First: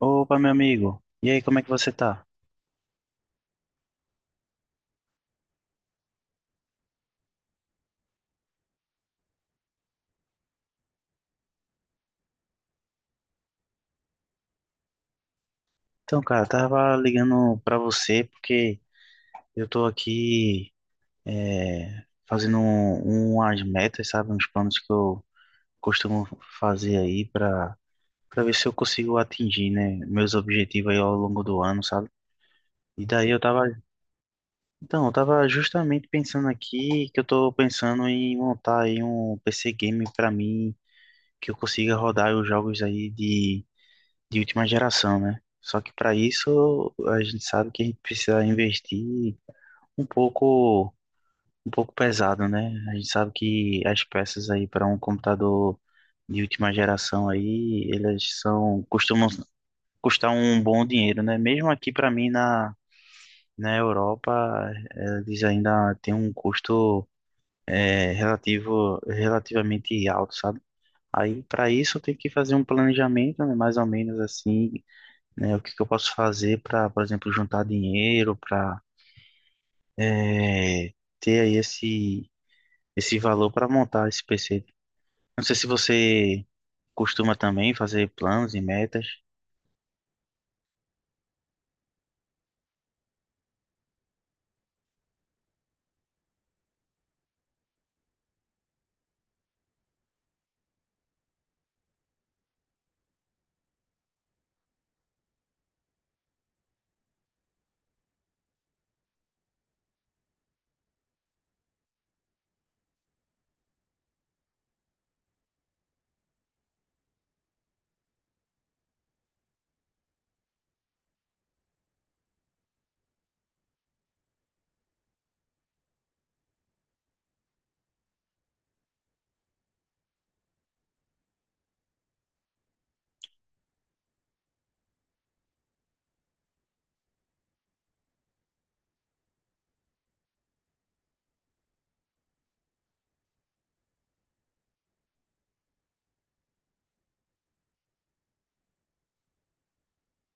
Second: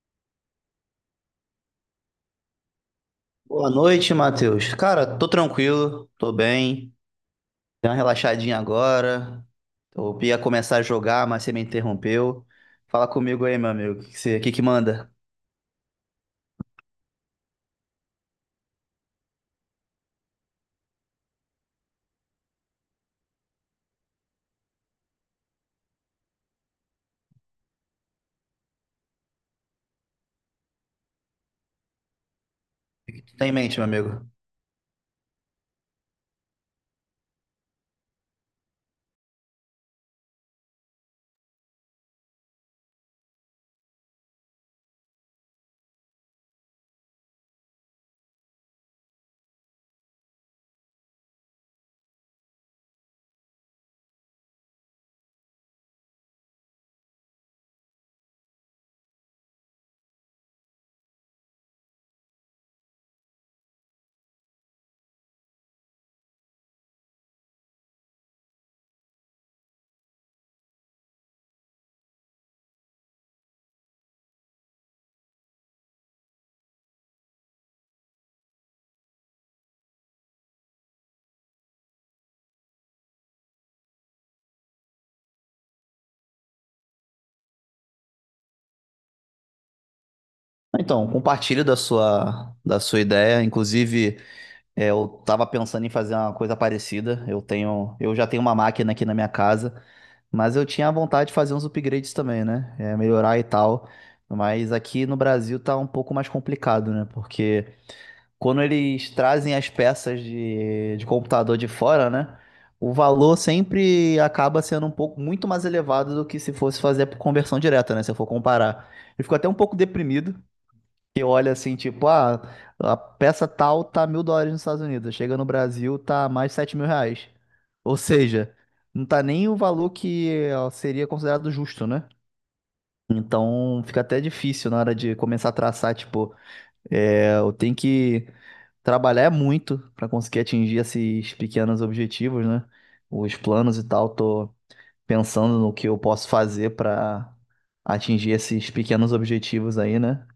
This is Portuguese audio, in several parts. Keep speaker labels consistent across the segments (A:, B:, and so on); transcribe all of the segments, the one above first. A: Opa, meu amigo. E aí, como é que você tá?
B: Boa noite, Matheus. Cara, tô tranquilo, tô bem. Dei uma relaxadinha agora. Eu ia começar a jogar, mas você me interrompeu. Fala comigo aí, meu amigo. O que que manda?
A: Então, cara, eu tava ligando pra você porque eu tô aqui fazendo umas metas, sabe? Uns planos que eu costumo fazer aí pra ver se eu consigo atingir, né? Meus objetivos aí ao longo do ano, sabe? E
B: O que
A: daí eu
B: tá em
A: tava,
B: mente, meu amigo.
A: então, eu tava justamente pensando aqui que eu tô pensando em montar aí um PC game pra mim, que eu consiga rodar os jogos aí de última geração, né? Só que para isso a gente sabe que a gente precisa investir um pouco, um pouco pesado, né? A gente sabe que as peças aí para um computador de última geração aí, elas são costumam custar um bom dinheiro, né? Mesmo aqui para mim na Europa, eles ainda têm um custo é, relativo relativamente alto, sabe? Aí, para isso, eu tenho que fazer um planejamento, né, mais ou menos assim, né? O que que eu posso fazer para, por exemplo, juntar dinheiro, para ter aí esse valor para montar esse PC. Não sei se você costuma também fazer planos e metas.
B: Então, compartilho da sua ideia. Inclusive, eu tava pensando em fazer uma coisa parecida. Eu já tenho uma máquina aqui na minha casa, mas eu tinha vontade de fazer uns upgrades também, né? É, melhorar e tal. Mas aqui no Brasil tá um pouco mais complicado, né? Porque quando eles trazem as peças de computador de fora, né? O valor sempre acaba sendo um pouco muito mais elevado do que se fosse fazer por conversão direta, né? Se eu for comparar. Eu fico até um pouco deprimido, que olha assim, tipo, ah, a peça tal tá $1.000 nos Estados Unidos, chega no Brasil, tá mais de R$ 7.000. Ou seja, não tá nem o valor que ó, seria considerado justo, né? Então fica até difícil na hora de começar a traçar, tipo, é, eu tenho que trabalhar muito para conseguir atingir esses pequenos objetivos, né? Os planos e tal, tô pensando no que eu posso fazer para atingir esses pequenos objetivos aí, né?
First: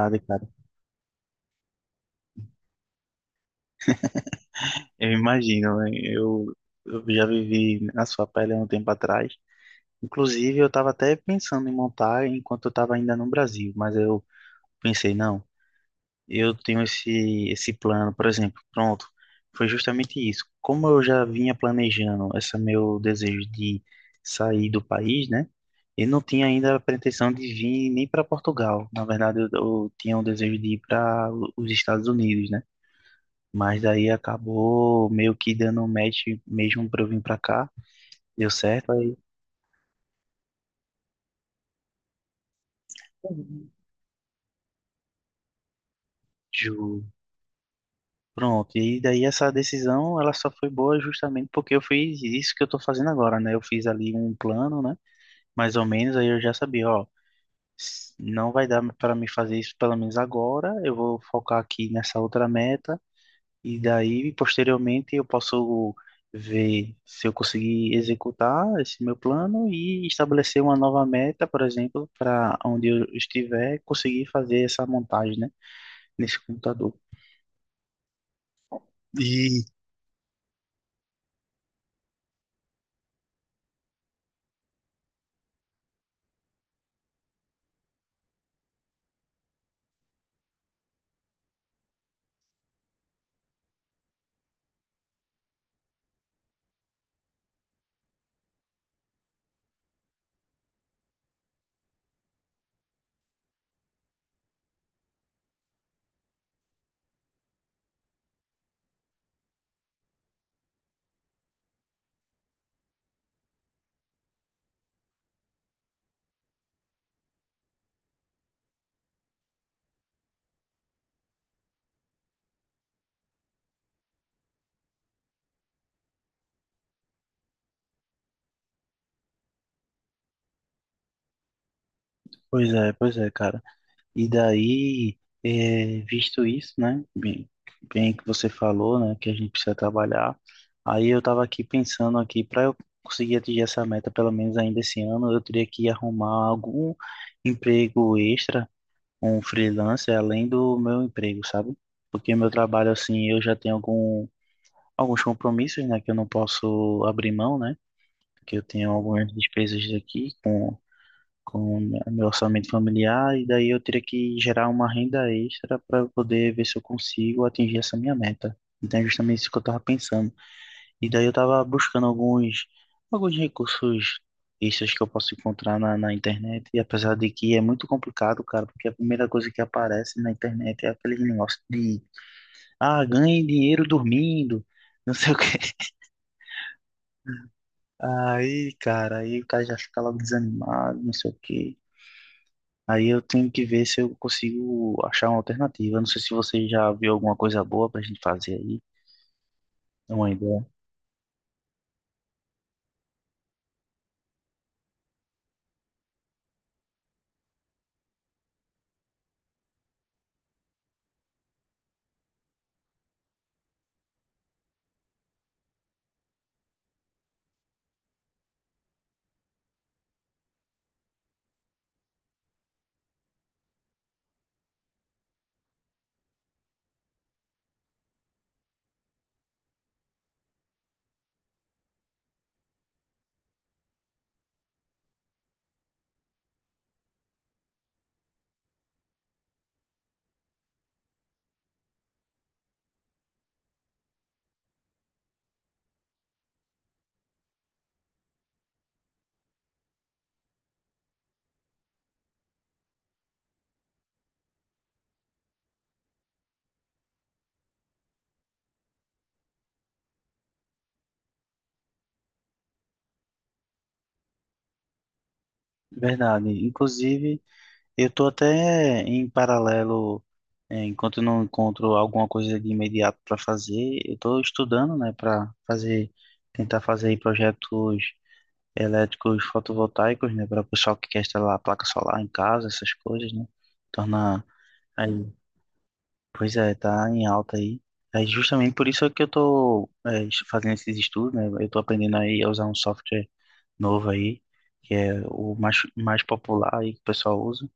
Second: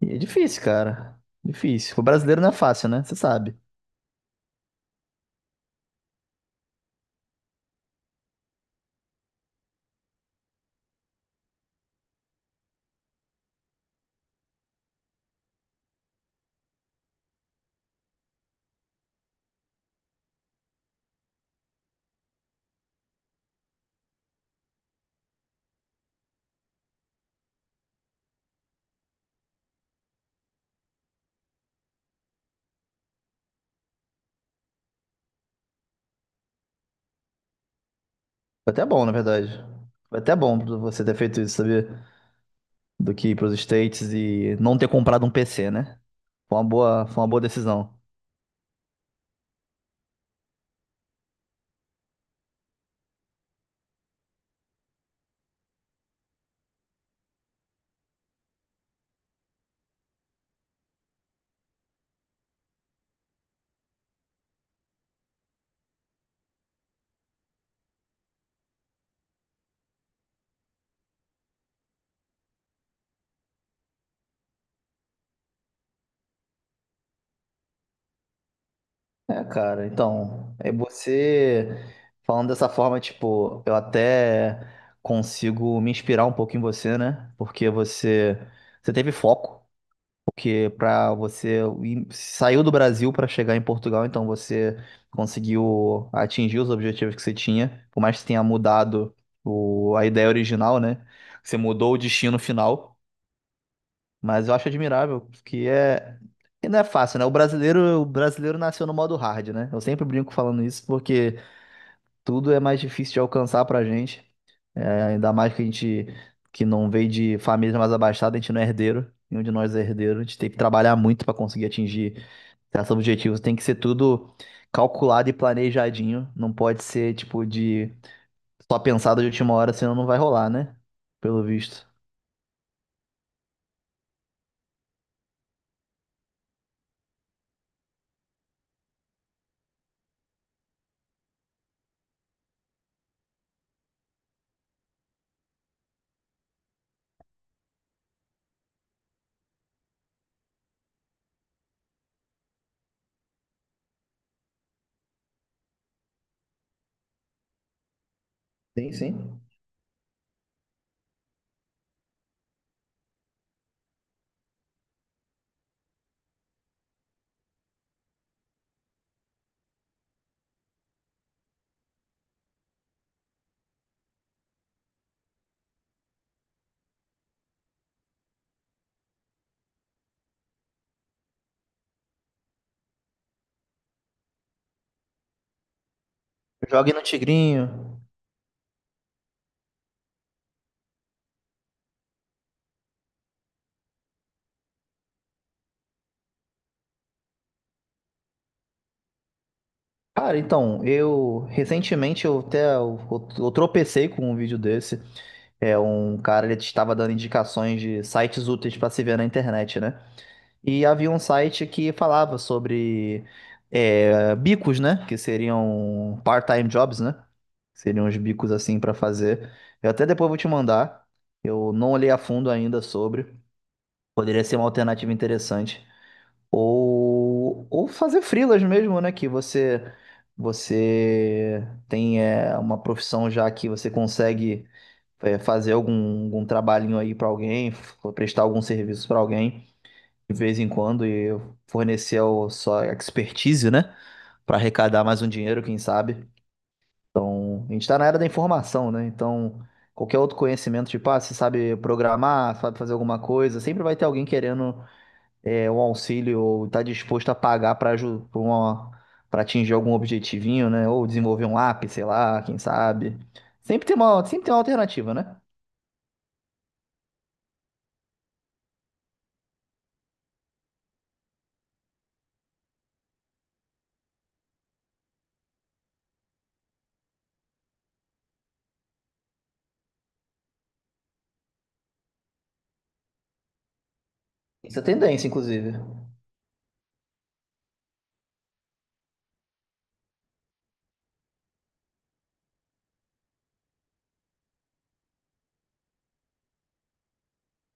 B: E é
A: cara.
B: difícil, cara. Difícil. O brasileiro não é fácil, né? Você sabe.
A: Eu imagino, né? Eu já vivi na sua pele há um tempo atrás. Inclusive, eu estava até pensando em montar enquanto eu estava ainda no Brasil, mas eu pensei, não. Eu tenho esse plano, por exemplo, pronto, foi justamente isso. Como eu já vinha planejando esse meu desejo de sair do país, né? Eu não tinha ainda a pretensão de vir nem para Portugal. Na verdade, eu tinha um desejo de ir para os Estados Unidos, né? Mas daí acabou meio que dando um match mesmo para eu vir para cá. Deu
B: Foi até
A: certo,
B: bom, na
A: aí
B: verdade. Foi até bom você ter feito isso, sabia? Do que ir pros States e não ter comprado um PC, né?
A: Ju.
B: Foi uma boa decisão.
A: Pronto, e daí essa decisão ela só foi boa justamente porque eu fiz isso que eu tô fazendo agora, né? Eu fiz ali um plano, né? Mais ou menos, aí eu já sabia, ó, não vai dar para mim fazer isso pelo menos agora, eu vou focar aqui nessa outra meta, e daí, posteriormente, eu posso ver se eu conseguir executar esse meu plano e estabelecer uma nova meta, por exemplo, para onde eu estiver, conseguir fazer essa montagem, né, nesse computador.
B: É,
A: E,
B: cara, então, é você falando dessa forma, tipo, eu até consigo me inspirar um pouco em você, né? Você teve foco, porque saiu do Brasil pra chegar em Portugal, então você conseguiu atingir os objetivos que você tinha, por mais que tenha mudado a ideia original, né? Você mudou o destino final. Mas eu acho admirável, que é. Que não é fácil, né? O brasileiro nasceu no modo hard, né? Eu sempre brinco falando isso porque tudo é mais difícil de alcançar pra gente. É, ainda mais que a gente que não veio de família mais abastada, a gente não é herdeiro. Nenhum de nós é herdeiro. A gente tem que trabalhar muito pra conseguir atingir certos objetivos. Tem que ser tudo calculado e planejadinho. Não pode ser, tipo, de só pensado de última hora, senão não vai rolar, né? Pelo visto.
A: pois é, cara. E daí, é, visto isso, né? Bem que você falou, né? Que a gente precisa trabalhar. Aí eu tava aqui pensando aqui, para eu conseguir atingir essa meta, pelo menos ainda esse ano, eu teria que arrumar algum emprego extra, um freelancer, além do meu emprego, sabe? Porque meu trabalho, assim, eu já tenho alguns compromissos, né? Que eu não posso abrir mão, né? Porque eu tenho
B: Sim,
A: algumas
B: sim.
A: despesas aqui com o meu orçamento familiar e daí eu teria que gerar uma renda extra para poder ver se eu consigo atingir essa minha meta. Então é justamente isso que eu estava pensando. E daí eu estava buscando alguns recursos extras que eu posso encontrar na internet e apesar de que é muito complicado, cara, porque a primeira coisa que aparece na internet é aquele negócio de ah, ganhe dinheiro dormindo. Não sei o quê.
B: Jogue no Tigrinho.
A: Aí, cara, aí o cara já fica logo desanimado, não sei o quê. Aí eu tenho que ver se eu consigo achar uma alternativa. Não sei se você já viu alguma coisa boa pra gente fazer aí. É uma
B: Cara,
A: ideia.
B: então, eu recentemente eu até eu tropecei com um vídeo desse. É um cara, ele estava dando indicações de sites úteis para se ver na internet, né? E havia um site que falava sobre bicos, né? Que seriam part-time jobs, né? Seriam uns bicos assim para fazer. Eu até depois vou te mandar. Eu não olhei a fundo ainda sobre. Poderia ser uma alternativa interessante. Ou fazer freelas mesmo, né? Que você tem uma profissão, já que você consegue fazer algum trabalhinho aí pra alguém, prestar algum serviço pra alguém de vez em quando e fornecer a sua expertise, né? Pra arrecadar mais um dinheiro, quem sabe. Então, a gente tá na era da informação, né? Então, qualquer outro conhecimento, tipo, ah, você sabe programar, sabe fazer alguma coisa, sempre vai ter alguém querendo um auxílio, ou está disposto a pagar para atingir algum objetivinho, né? Ou desenvolver um app, sei lá, quem sabe. Sempre tem uma alternativa, né?
A: Verdade. Inclusive, eu tô até em paralelo, enquanto eu não encontro alguma coisa de imediato para fazer, eu tô estudando, né, para fazer, tentar fazer aí projetos elétricos fotovoltaicos, né, para o pessoal que quer instalar a placa solar em casa, essas coisas, né? Tornar
B: Isso é
A: aí
B: tendência, inclusive.
A: pois é, tá em alta aí. É justamente por isso que eu tô fazendo esses estudos, né? Eu tô aprendendo aí a usar um software novo aí, que é o mais popular aí que o pessoal usa.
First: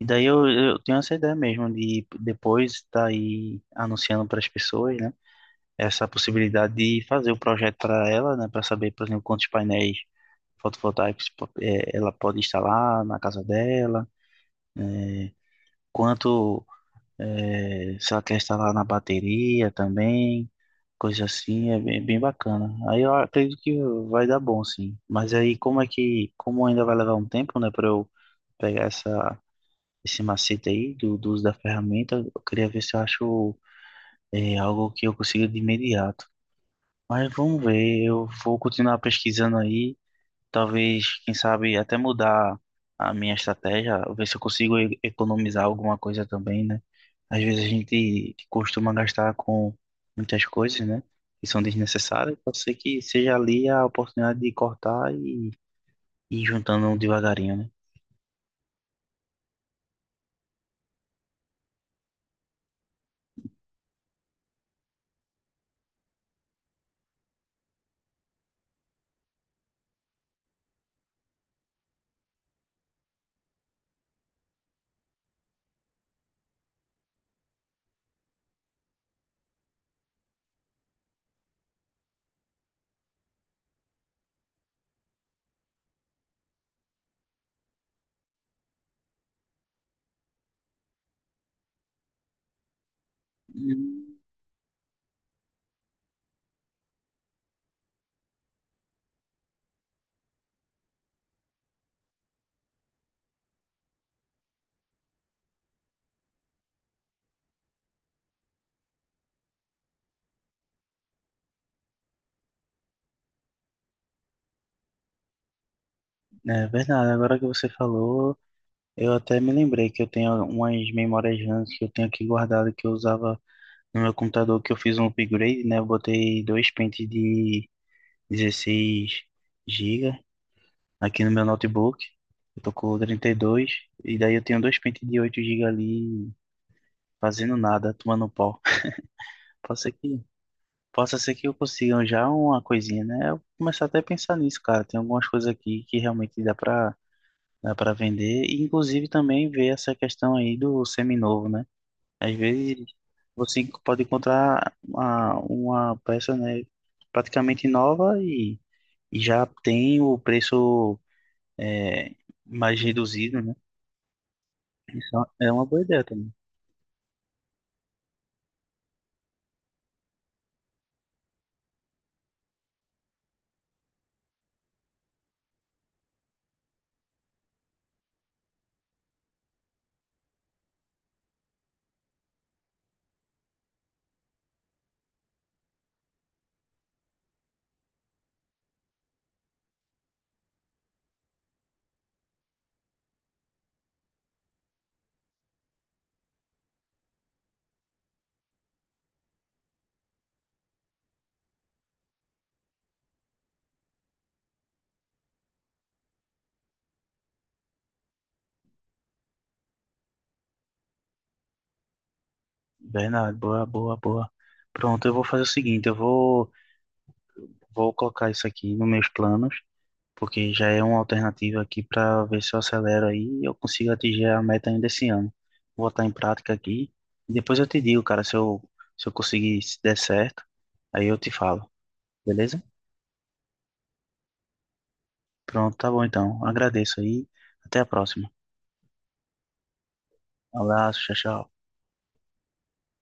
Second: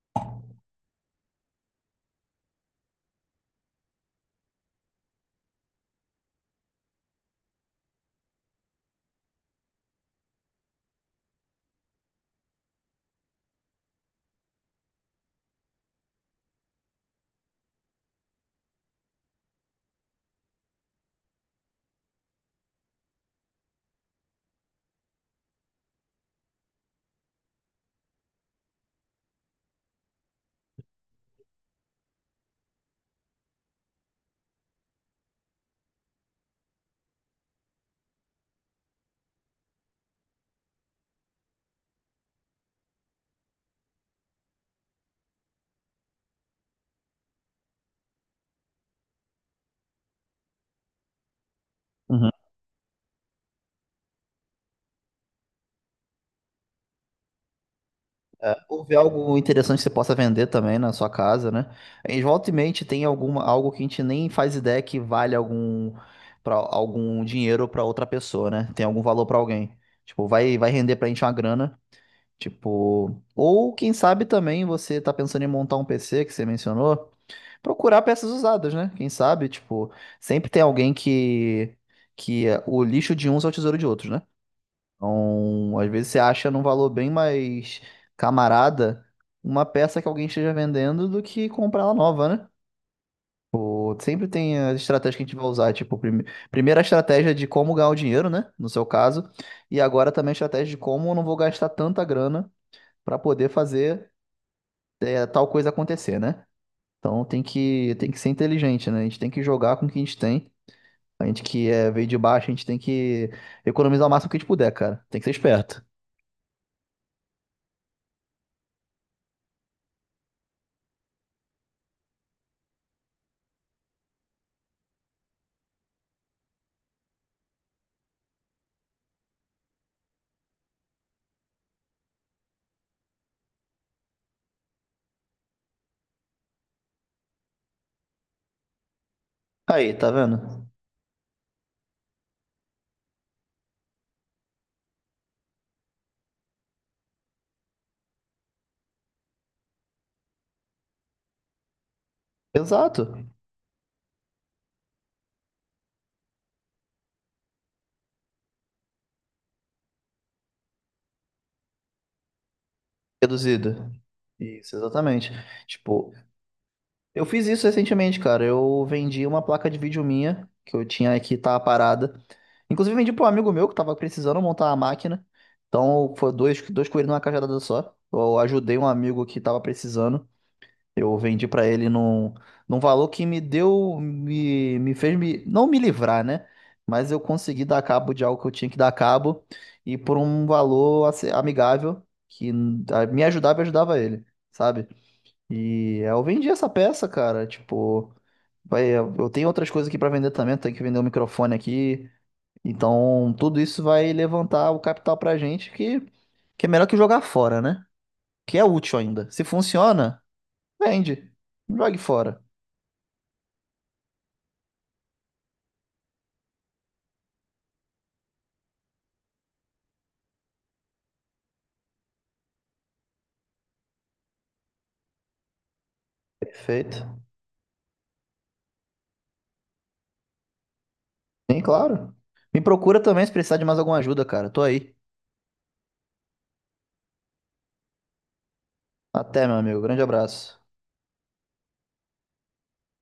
A: E daí eu tenho essa ideia mesmo de depois estar aí anunciando para as pessoas, né? Essa possibilidade de fazer o projeto para ela, né? Para saber, por exemplo, quantos painéis fotovoltaicos ela pode instalar na casa dela, quanto se ela quer instalar na bateria também, coisa assim, é bem bacana. Aí eu acredito que vai dar bom, sim. Mas aí como é que, como ainda vai levar um tempo, né, para eu pegar esse macete aí do uso da ferramenta, eu queria ver se eu acho algo que eu consiga de imediato. Mas vamos ver, eu vou continuar pesquisando aí. Talvez, quem sabe, até mudar a minha estratégia, ver se eu consigo economizar alguma coisa também, né? Às vezes a gente costuma gastar com muitas coisas, né? Que são
B: Uhum.
A: desnecessárias. Pode ser que seja ali a oportunidade de cortar e ir juntando devagarinho, né?
B: É, ou ver algo interessante que você possa vender também na sua casa, né? Em volta e meia, tem algo que a gente nem faz ideia que vale algum dinheiro para outra pessoa, né? Tem algum valor para alguém. Tipo, vai render pra gente uma grana. Tipo, ou quem sabe também, você tá pensando em montar um PC, que você mencionou, procurar peças usadas, né? Quem sabe, tipo, sempre tem alguém que o lixo de uns é o tesouro de outros, né? Então, às vezes você acha num valor bem mais camarada uma peça que alguém esteja vendendo do que comprar ela nova, né? Ou
A: Hum,
B: sempre tem as estratégias que a gente vai usar, tipo, primeiro a estratégia de como ganhar o dinheiro, né? No seu caso, e agora também a estratégia de como eu não vou gastar tanta grana para poder fazer tal coisa acontecer, né? Então tem que ser inteligente, né? A gente tem que jogar com o que a gente tem. A gente que é, veio de baixo, a gente tem que economizar o máximo que a gente puder, cara. Tem que ser esperto.
A: é verdade. Agora que você falou, eu até me lembrei que eu tenho umas memórias RAM que eu tenho aqui guardado que eu usava no meu computador, que eu fiz um upgrade, né? Eu botei dois pentes de 16 GB aqui no meu notebook. Eu tô com 32 e daí eu tenho dois pentes de 8 GB ali fazendo nada, tomando pau. Possa ser
B: Aí, tá
A: que,
B: vendo?
A: possa ser que eu consiga já uma coisinha, né? Eu começar até a pensar nisso, cara. Tem algumas coisas aqui que realmente dá pra vender e inclusive também ver essa questão aí do seminovo, né? Às vezes
B: Exato.
A: você pode encontrar uma peça, né, praticamente nova e já tem o preço é, mais reduzido, né?
B: Reduzido. Isso,
A: Isso
B: exatamente.
A: é uma boa ideia
B: Tipo,
A: também.
B: eu fiz isso recentemente, cara. Eu vendi uma placa de vídeo minha, que eu tinha aqui, tava parada. Inclusive, vendi pra um amigo meu que tava precisando montar a máquina. Então, foi dois, dois coelhos numa cajadada só. Eu ajudei um amigo que tava precisando. Eu vendi pra ele num valor que me deu, me fez me, não me livrar, né? Mas eu consegui dar cabo de algo que eu tinha que dar cabo, e por um valor amigável que me ajudava e ajudava ele, sabe? E eu vendi essa peça, cara. Tipo, vai, eu tenho outras coisas aqui pra vender também, tenho que vender um microfone aqui. Então, tudo isso vai levantar o capital pra gente, que é melhor que jogar fora, né? Que é útil ainda. Se funciona, vende. Não jogue fora.
A: Bernardo, boa. Pronto, eu vou fazer o seguinte, vou colocar isso aqui nos meus planos, porque já é uma alternativa aqui para ver se eu acelero aí e eu consigo atingir a meta ainda esse ano. Vou botar em prática aqui.
B: Perfeito.
A: E depois eu te digo, cara, se eu conseguir, se der certo, aí eu te
B: Sim,
A: falo,
B: claro.
A: beleza?
B: Me procura também se precisar de mais alguma ajuda, cara. Tô aí.
A: Pronto, tá bom então. Agradeço aí. Até a próxima.
B: Até, meu amigo. Grande abraço.
A: Abraço, tchau, tchau.